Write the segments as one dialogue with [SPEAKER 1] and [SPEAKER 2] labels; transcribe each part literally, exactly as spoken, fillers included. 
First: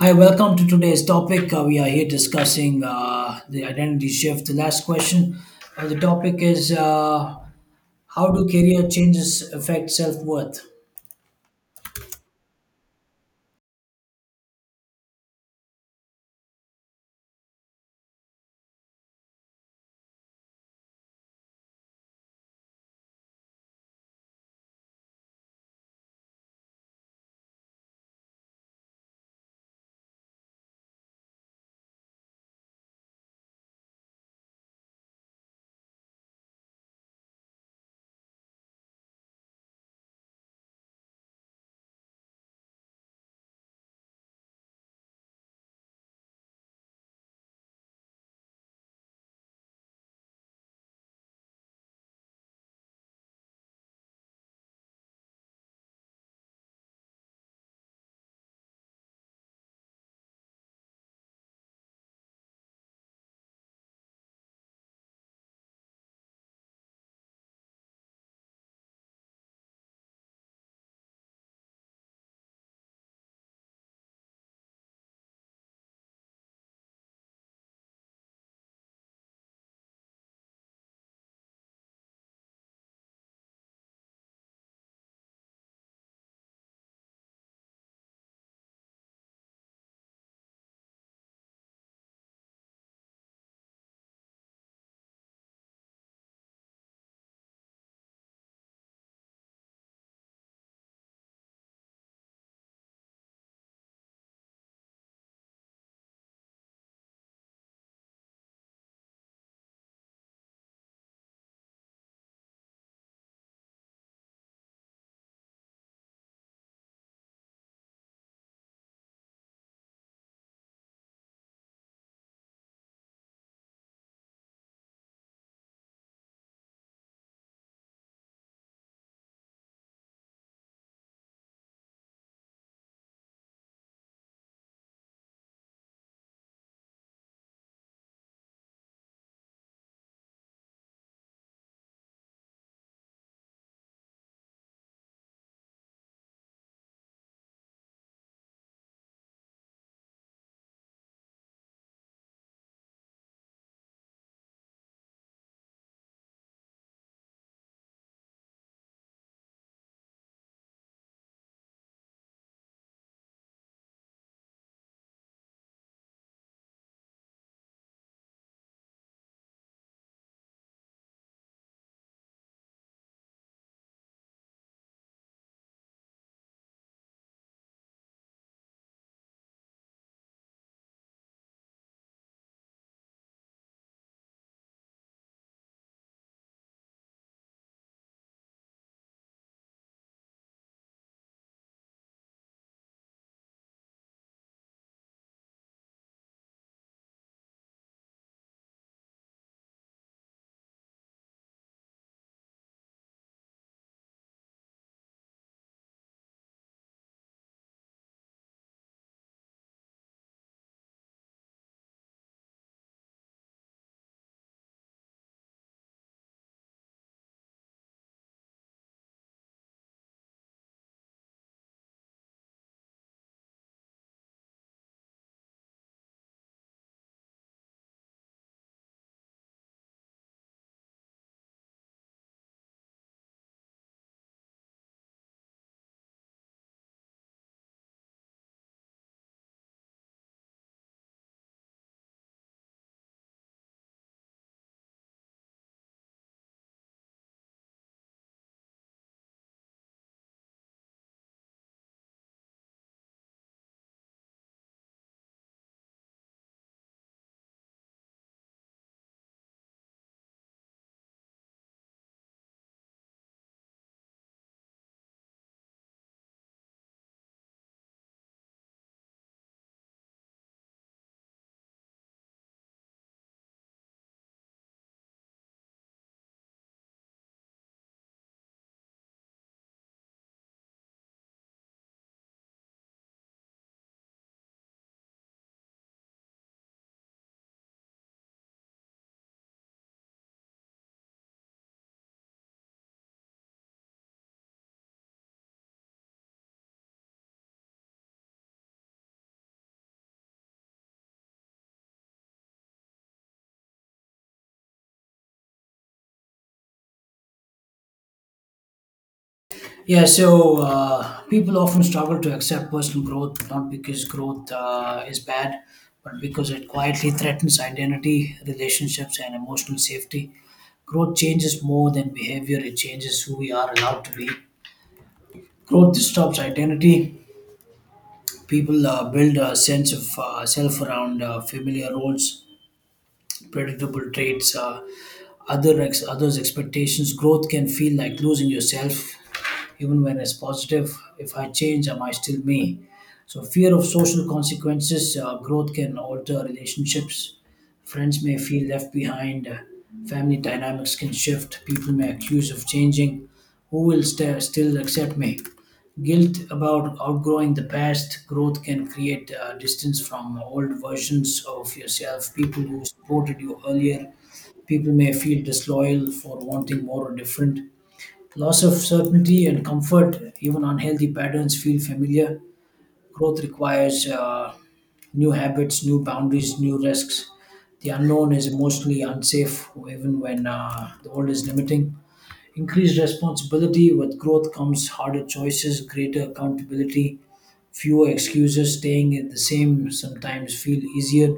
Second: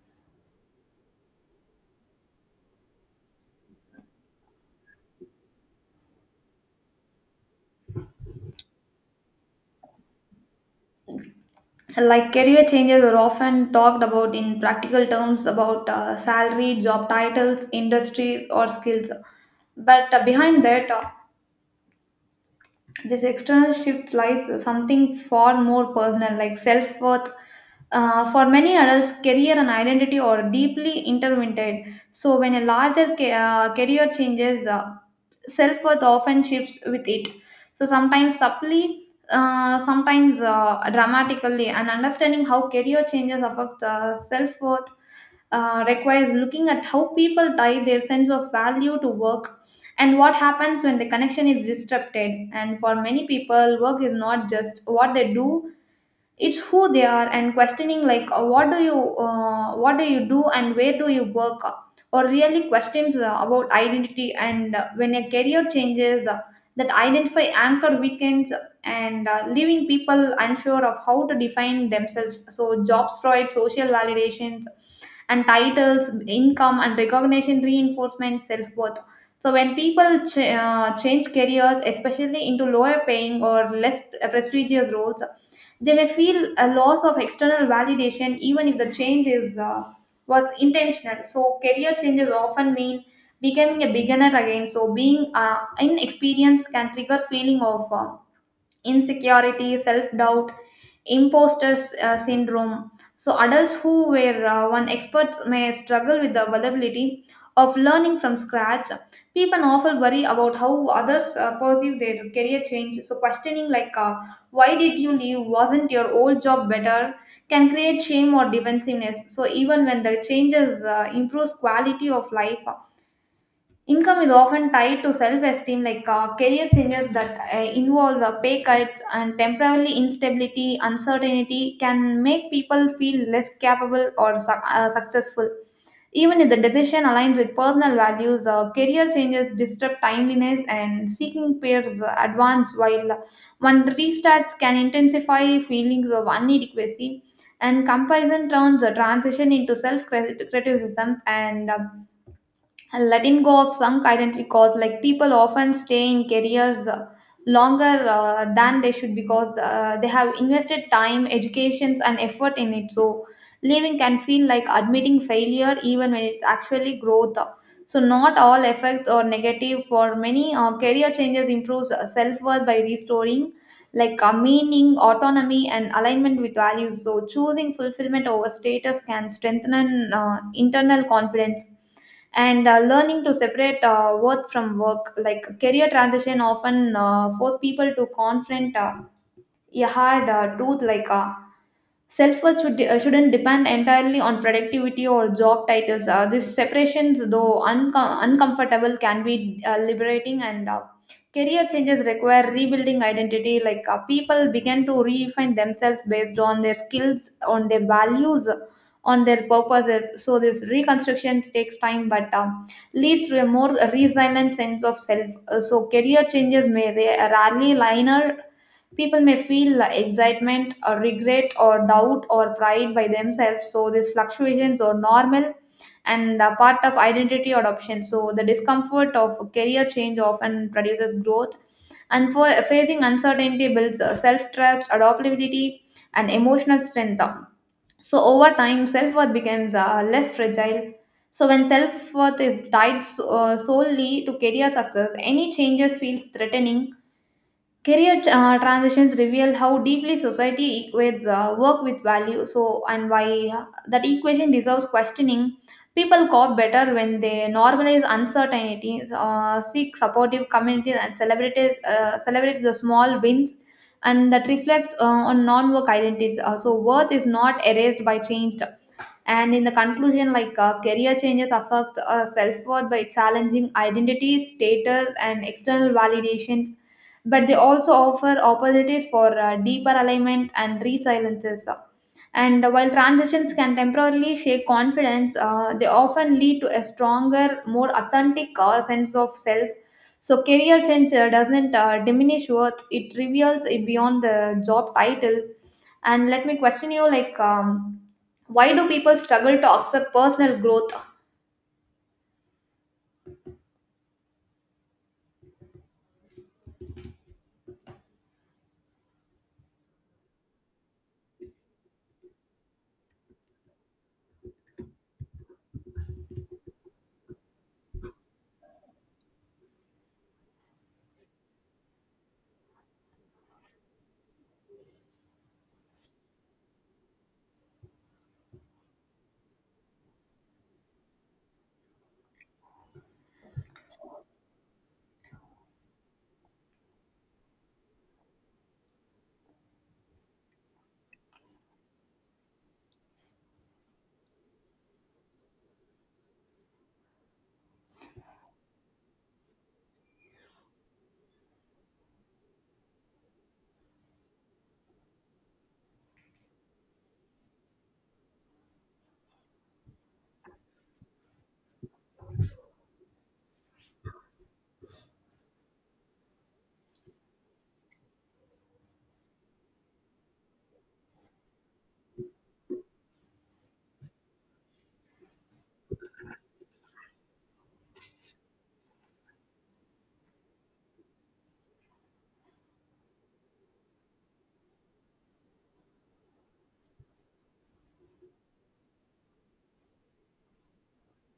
[SPEAKER 1] Hi, welcome to today's topic. Uh, we are here discussing uh, the identity shift. The last question. Uh, the topic is uh, how do career changes affect self worth?
[SPEAKER 2] Like career changes are often talked about in practical terms about uh, salary, job titles, industries, or skills, but uh, behind that uh, this external shift lies something far more personal, like self-worth. Uh, for many adults, career and identity are deeply intertwined, so when a larger ca- uh, career changes, uh, self worth often shifts with it. So sometimes subtly, uh, sometimes uh, dramatically. And understanding how career changes affect uh, self worth uh, requires looking at how people tie their sense of value to work and what happens when the connection is disrupted. And for many people, work is not just what they do, it's who they are. And questioning, like, uh, what do you uh, what do you do and where do you work, uh, or really questions uh, about identity. And uh, when a career changes, uh, that identify anchor weekends, and uh, leaving people unsure of how to define themselves. So jobs provide social validations, and titles, income, and recognition reinforcement self-worth. So when people ch- uh, change careers, especially into lower paying or less prestigious roles, they may feel a loss of external validation even if the change is uh, was intentional. So career changes often mean becoming a beginner again. So being uh, inexperienced can trigger feeling of uh, insecurity, self doubt, imposter s- uh, syndrome. So, adults who were uh, one experts may struggle with the availability of learning from scratch. People often worry about how others uh, perceive their career change. So, questioning like, uh, why did you leave? Wasn't your old job better? Can create shame or defensiveness. So, even when the changes uh, improves quality of life, income is often tied to self esteem. Like uh, career changes that uh, involve uh, pay cuts and temporarily instability, uncertainty can make people feel less capable or su- uh, successful. Even if the decision aligns with personal values, uh, career changes disrupt timeliness, and seeking peers uh, advance, while one restarts can intensify feelings of inadequacy. And comparison turns the transition into self criticism. And uh, and letting go of sunk identity cause, like, people often stay in careers uh, longer uh, than they should because uh, they have invested time, educations, and effort in it, so leaving can feel like admitting failure even when it's actually growth. So not all effects are negative. For many, uh, career changes improves uh, self-worth by restoring, like, uh, meaning, autonomy, and alignment with values. So choosing fulfillment over status can strengthen uh, internal confidence, and uh, learning to separate uh, worth from work. Like career transition often uh, force people to confront uh, a hard uh, truth, like, uh, self worth should, uh, shouldn't depend entirely on productivity or job titles. Uh, these separations, though uncom- uncomfortable, can be uh, liberating, and uh, career changes require rebuilding identity. Like uh, people begin to redefine themselves based on their skills, on their values, on their purposes. So, this reconstruction takes time but um, leads to a more resilient sense of self. Uh, so, career changes may ra- rarely linear. People may feel excitement or regret or doubt or pride by themselves. So these fluctuations are normal and a part of identity adoption. So the discomfort of career change often produces growth. And for facing uncertainty builds self-trust, adaptability, and emotional strength. So over time, self-worth becomes uh, less fragile. So when self-worth is tied so- uh, solely to career success, any changes feels threatening. Career uh, transitions reveal how deeply society equates uh, work with value, so and why uh, that equation deserves questioning. People cope better when they normalize uncertainties, uh, seek supportive communities, and celebrates uh, celebrates the small wins, and that reflects uh, on non-work identities. Uh, so worth is not erased by change. And in the conclusion, like uh, career changes affect uh, self-worth by challenging identity, status, and external validations, but they also offer opportunities for uh, deeper alignment and resiliences. And while transitions can temporarily shake confidence, uh, they often lead to a stronger, more authentic uh, sense of self. So career change uh, doesn't uh, diminish worth; it reveals it beyond the job title. And let me question you, like, um, why do people struggle to accept personal growth?
[SPEAKER 1] Yeah, so uh, people often struggle to accept personal growth, not because growth uh, is bad, but because it quietly threatens identity, relationships, and emotional safety. Growth changes more than behavior, it changes who we are allowed to be. Growth disrupts identity. People uh, build a sense of uh, self around uh, familiar roles, predictable traits, uh, other ex- others' expectations. Growth can feel like losing yourself, even when it's positive. If I change, am I still me? So, fear of social consequences, uh, growth can alter relationships. Friends may feel left behind, uh, family dynamics can shift, people may accuse of changing. Who will st- still accept me? Guilt about outgrowing the past growth can create uh, distance from old versions of yourself. People who supported you earlier, people may feel disloyal for wanting more or different. Loss of certainty and comfort, even unhealthy patterns, feel familiar. Growth requires uh, new habits, new boundaries, new risks. The unknown is emotionally unsafe, even when uh, the old is limiting. Increased responsibility with growth comes harder choices, greater accountability, fewer excuses, staying at the same sometimes feel easier.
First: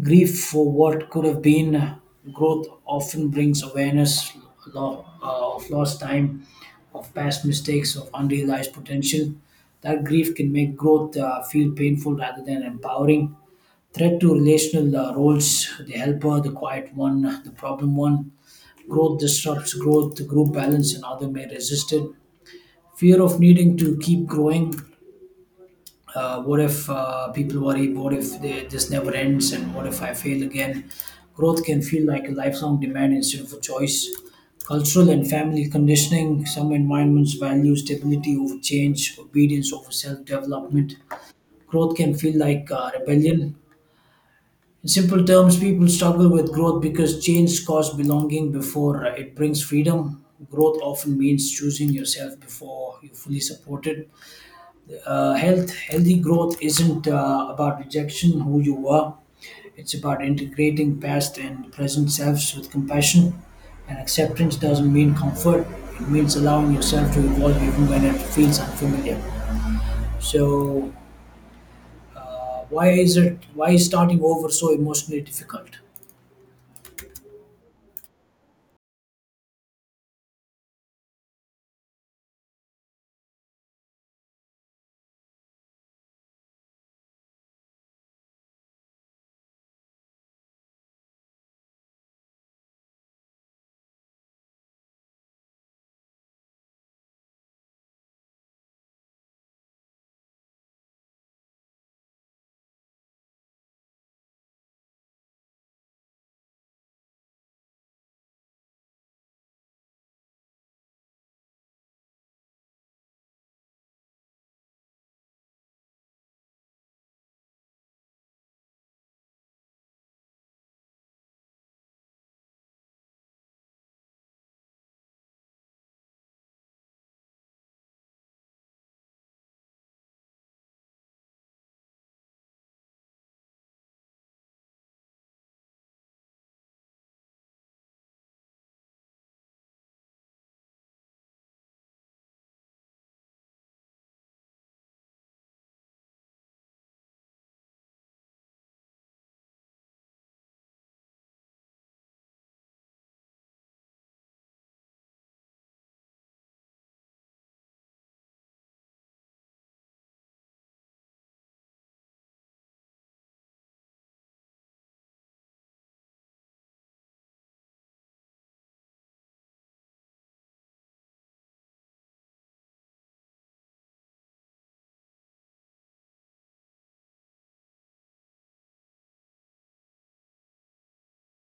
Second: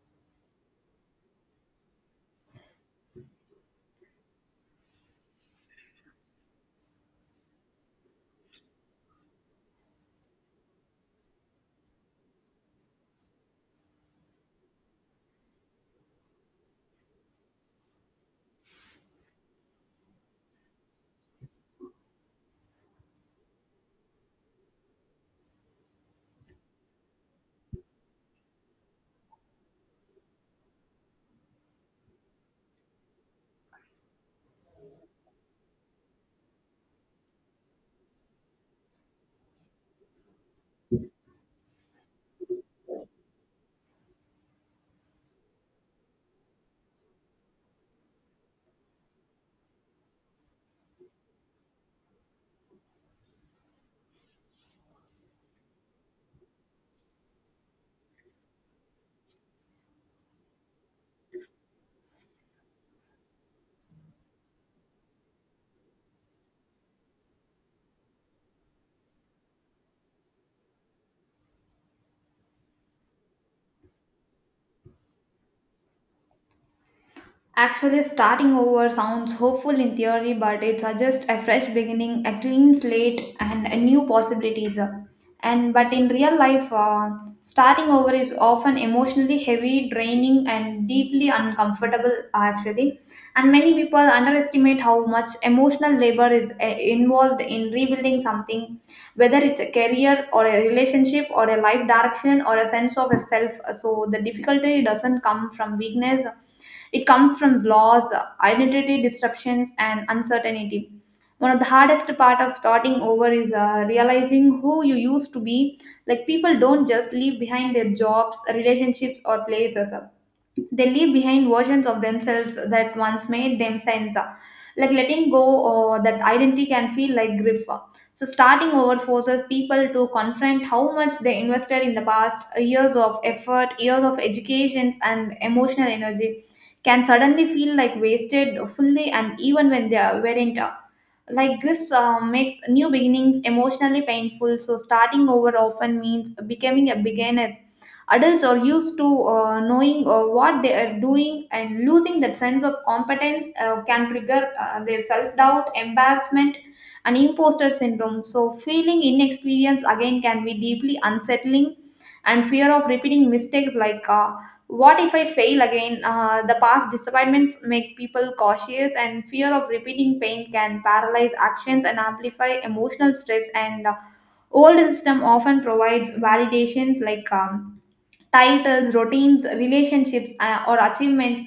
[SPEAKER 1] Grief for what could have been, growth often brings awareness lo- uh, of lost time, of past mistakes, of unrealized potential. That grief can make growth uh, feel painful rather than empowering. Threat to relational uh, roles, the helper, the quiet one, the problem one. Growth disrupts growth, group balance, and other may resist it. Fear of needing to keep growing. Uh, what if uh, people worry? What if they, this never ends? And what if I fail again? Growth can feel like a lifelong demand instead of a choice. Cultural and family conditioning. Some environments value stability over change, obedience over self development. Growth can feel like uh, rebellion. In simple terms, people struggle with growth because change costs belonging before it brings freedom. Growth often means choosing yourself before you fully supported. Uh, health, healthy growth isn't uh, about rejection who you were. It's about integrating past and present selves with compassion. And acceptance doesn't mean comfort. It means allowing yourself to evolve even when it feels unfamiliar. So, uh, why is it? Why is starting over so emotionally difficult?
[SPEAKER 2] Actually, starting over sounds hopeful in theory, but it suggests a fresh beginning, a clean slate, and a new possibilities. And but in real life, uh, starting over is often emotionally heavy, draining, and deeply uncomfortable. Actually, and many people underestimate how much emotional labor is uh, involved in rebuilding something, whether it's a career or a relationship or a life direction or a sense of a self. So the difficulty doesn't come from weakness, it comes from loss, identity disruptions, and uncertainty. One of the hardest part of starting over is uh, realizing who you used to be. Like people don't just leave behind their jobs, relationships, or places, they leave behind versions of themselves that once made them sense. Like letting go uh, that identity can feel like grief. So starting over forces people to confront how much they invested in the past, years of effort, years of educations and emotional energy can suddenly feel like wasted fully, and even when they are- weren't. Like grief uh, makes new beginnings emotionally painful. So starting over often means becoming a beginner. Adults are used to uh, knowing uh, what they are doing, and losing that sense of competence uh, can trigger uh, their self doubt, embarrassment, and imposter syndrome. So, feeling inexperience again can be deeply unsettling. And fear of repeating mistakes, like, uh, what if I fail again? Uh, the past disappointments make people cautious, and fear of repeating pain can paralyze actions and amplify emotional stress. And uh, old system often provides validations like um, titles, routines, relationships, uh, or achievements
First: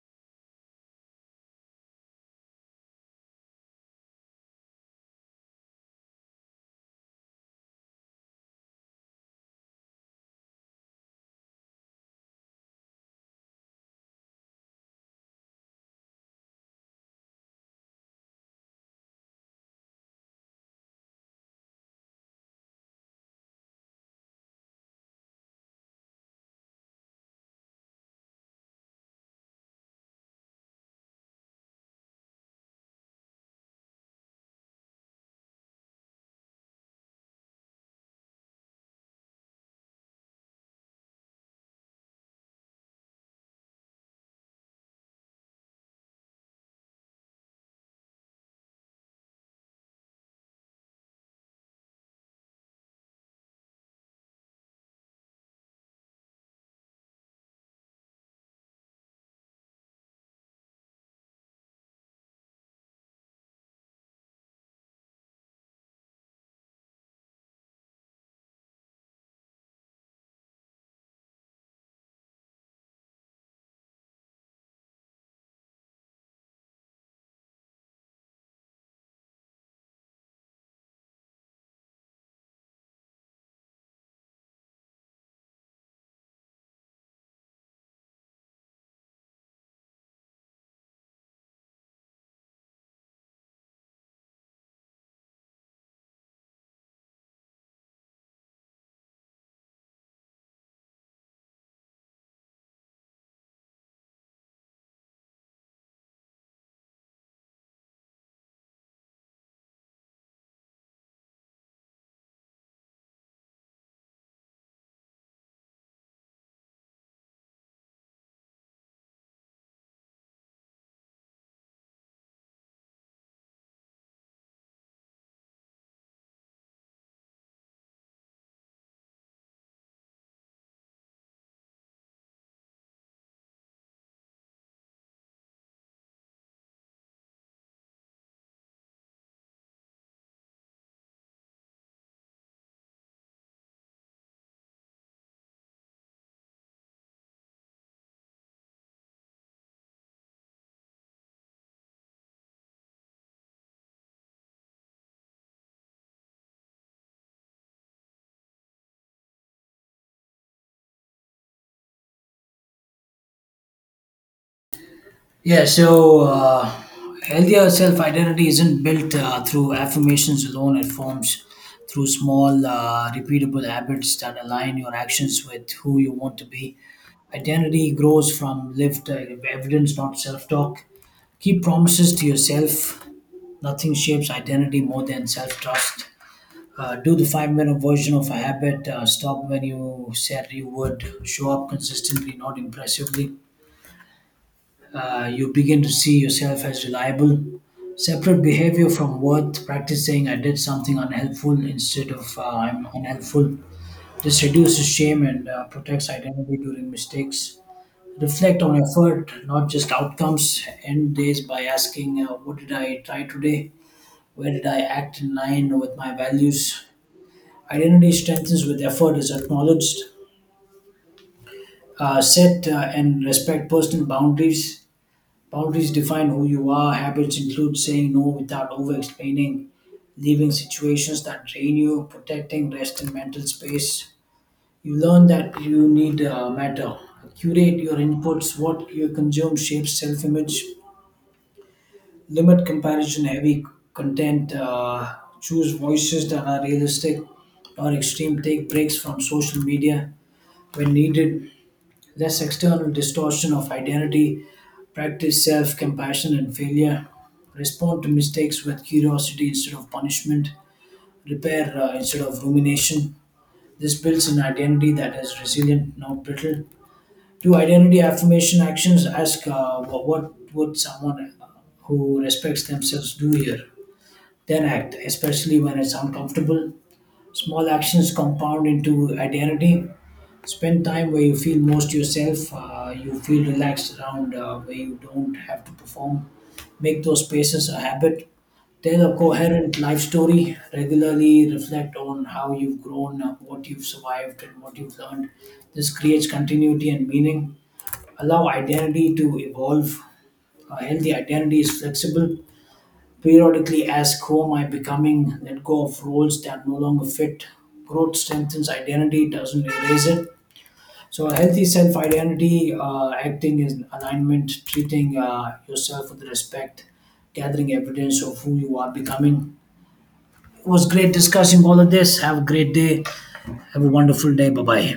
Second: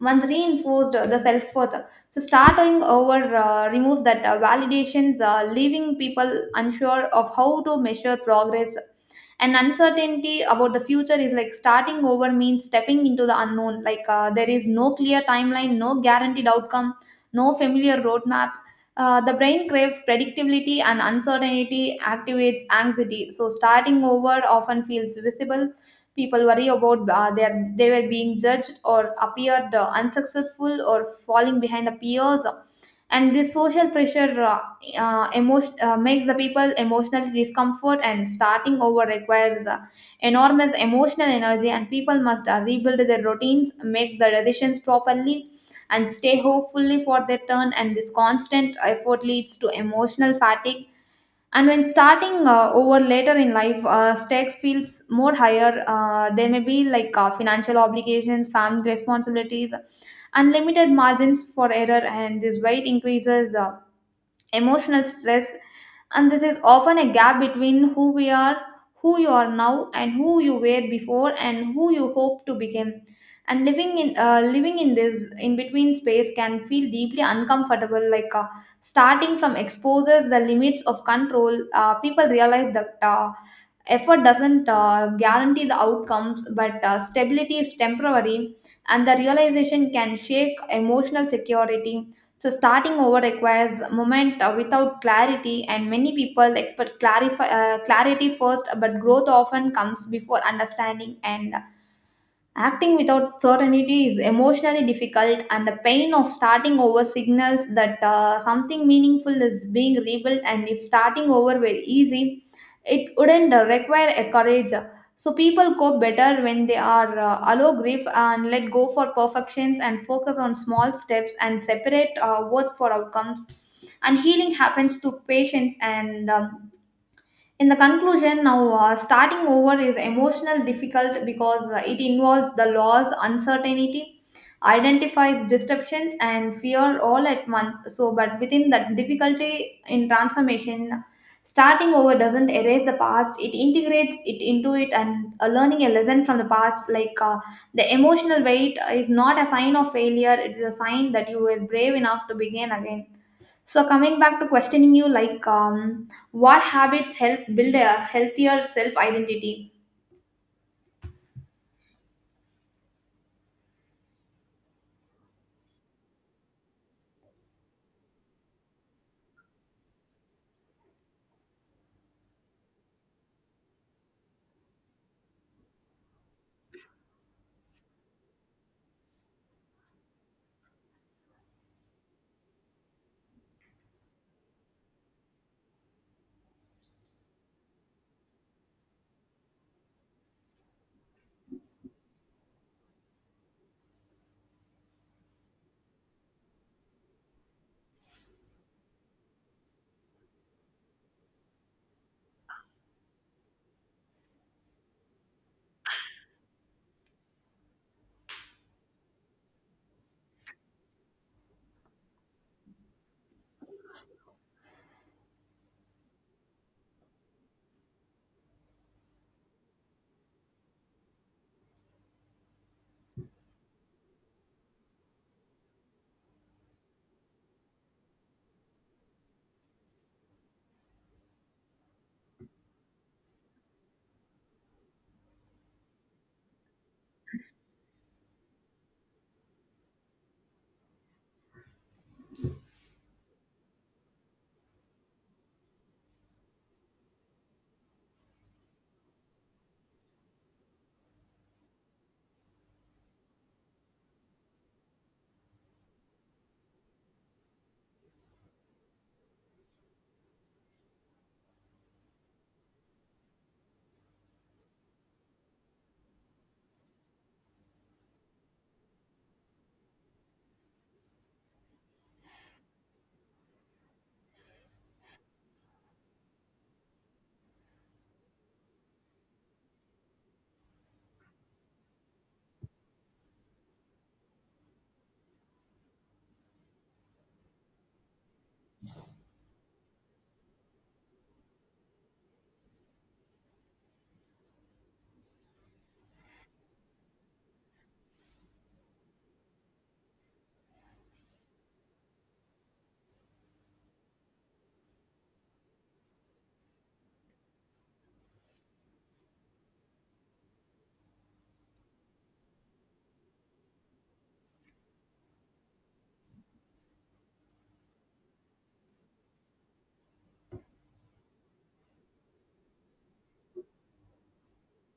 [SPEAKER 2] once reinforced uh, the self worth. So, starting over uh, removes that uh, validations, uh, leaving people unsure of how to measure progress. And uncertainty about the future is like starting over means stepping into the unknown. Like uh, there is no clear timeline, no guaranteed outcome, no familiar roadmap. Uh, the brain craves predictability, and uncertainty activates anxiety. So, starting over often feels visible. People worry about uh, they, are, they were being judged, or appeared uh, unsuccessful, or falling behind the peers. And this social pressure uh, uh, emotion, uh, makes the people emotionally discomfort, and starting over requires uh, enormous emotional energy. And people must uh, rebuild their routines, make the decisions properly, and stay hopefully for their turn. And this constant effort leads to emotional fatigue. And when starting uh, over later in life, uh, stakes feels more higher. Uh, there may be, like, uh, financial obligations, family responsibilities, unlimited margins for error, and this weight increases Uh, emotional stress. And this is often a gap between who we are, who you are now, and who you were before, and who you hope to become. And living in uh, living in this in between space can feel deeply uncomfortable. Like uh, starting from exposes the limits of control. Uh, people realize that uh, effort doesn't uh, guarantee the outcomes, but uh, stability is temporary, and the realization can shake emotional security. So starting over requires moment uh, without clarity. And many people expect clarify, uh, clarity first, but growth often comes before understanding. And acting without certainty is emotionally difficult, and the pain of starting over signals that uh, something meaningful is being rebuilt. And if starting over were easy, it wouldn't uh, require a courage. So people cope better when they are uh, allow grief, and let go for perfections, and focus on small steps, and separate uh, worth for outcomes. And healing happens through patience, and um, in the conclusion now, uh, starting over is emotional difficult because uh, it involves the loss, uncertainty, identifies disruptions, and fear all at once. So but within that difficulty in transformation, starting over doesn't erase the past, it integrates it into it. And uh, learning a lesson from the past, like, uh, the emotional weight is not a sign of failure, it is a sign that you were brave enough to begin again. So coming back to questioning you, like, um, what habits help build a healthier self identity?
[SPEAKER 1] Yeah, so uh, healthier self identity isn't built uh, through affirmations alone, it forms through small, uh, repeatable habits that align your actions with who you want to be. Identity grows from lived uh, evidence, not self talk. Keep promises to yourself. Nothing shapes identity more than self trust. Uh, do the five minute version of a habit. Uh, stop when you said you would. Show up consistently, not impressively, uh, you begin to see yourself as reliable. Separate behavior from worth, practice saying I did something unhelpful instead of uh, I'm unhelpful. This reduces shame and uh, protects identity during mistakes. Reflect on effort, not just outcomes. End days by asking, uh, what did I try today? Where did I act in line with my values? Identity strengthens with effort is acknowledged. Uh, set uh, and respect personal boundaries. Boundaries define who you are. Habits include saying no without over explaining, leaving situations that drain you, protecting rest and mental space. You learn that you need uh, matter. Curate your inputs. What you consume shapes self image. Limit comparison heavy content. Uh, choose voices that are realistic or extreme. Take breaks from social media when needed. This external distortion of identity, practice self compassion and failure, respond to mistakes with curiosity instead of punishment, repair uh, instead of rumination. This builds an identity that is resilient, not brittle. Do identity affirmation actions, ask uh, wh- what would someone uh, who respects themselves do here? Then act, especially when it's uncomfortable. Small actions compound into identity. Spend time where you feel most yourself, uh, you feel relaxed around uh, where you don't have to perform. Make those spaces a habit. Tell a coherent life story. Regularly reflect on how you've grown, uh, what you've survived, and what you've learned. This creates continuity and meaning. Allow identity to evolve. A healthy identity is flexible, periodically ask who am I becoming, let go of roles that no longer fit. Growth strengthens identity, doesn't erase it. So, a healthy self identity, uh, acting in alignment, treating uh, yourself with respect, gathering evidence of who you are becoming. It was great discussing all of this. Have a great day. Have a wonderful day. Bye bye.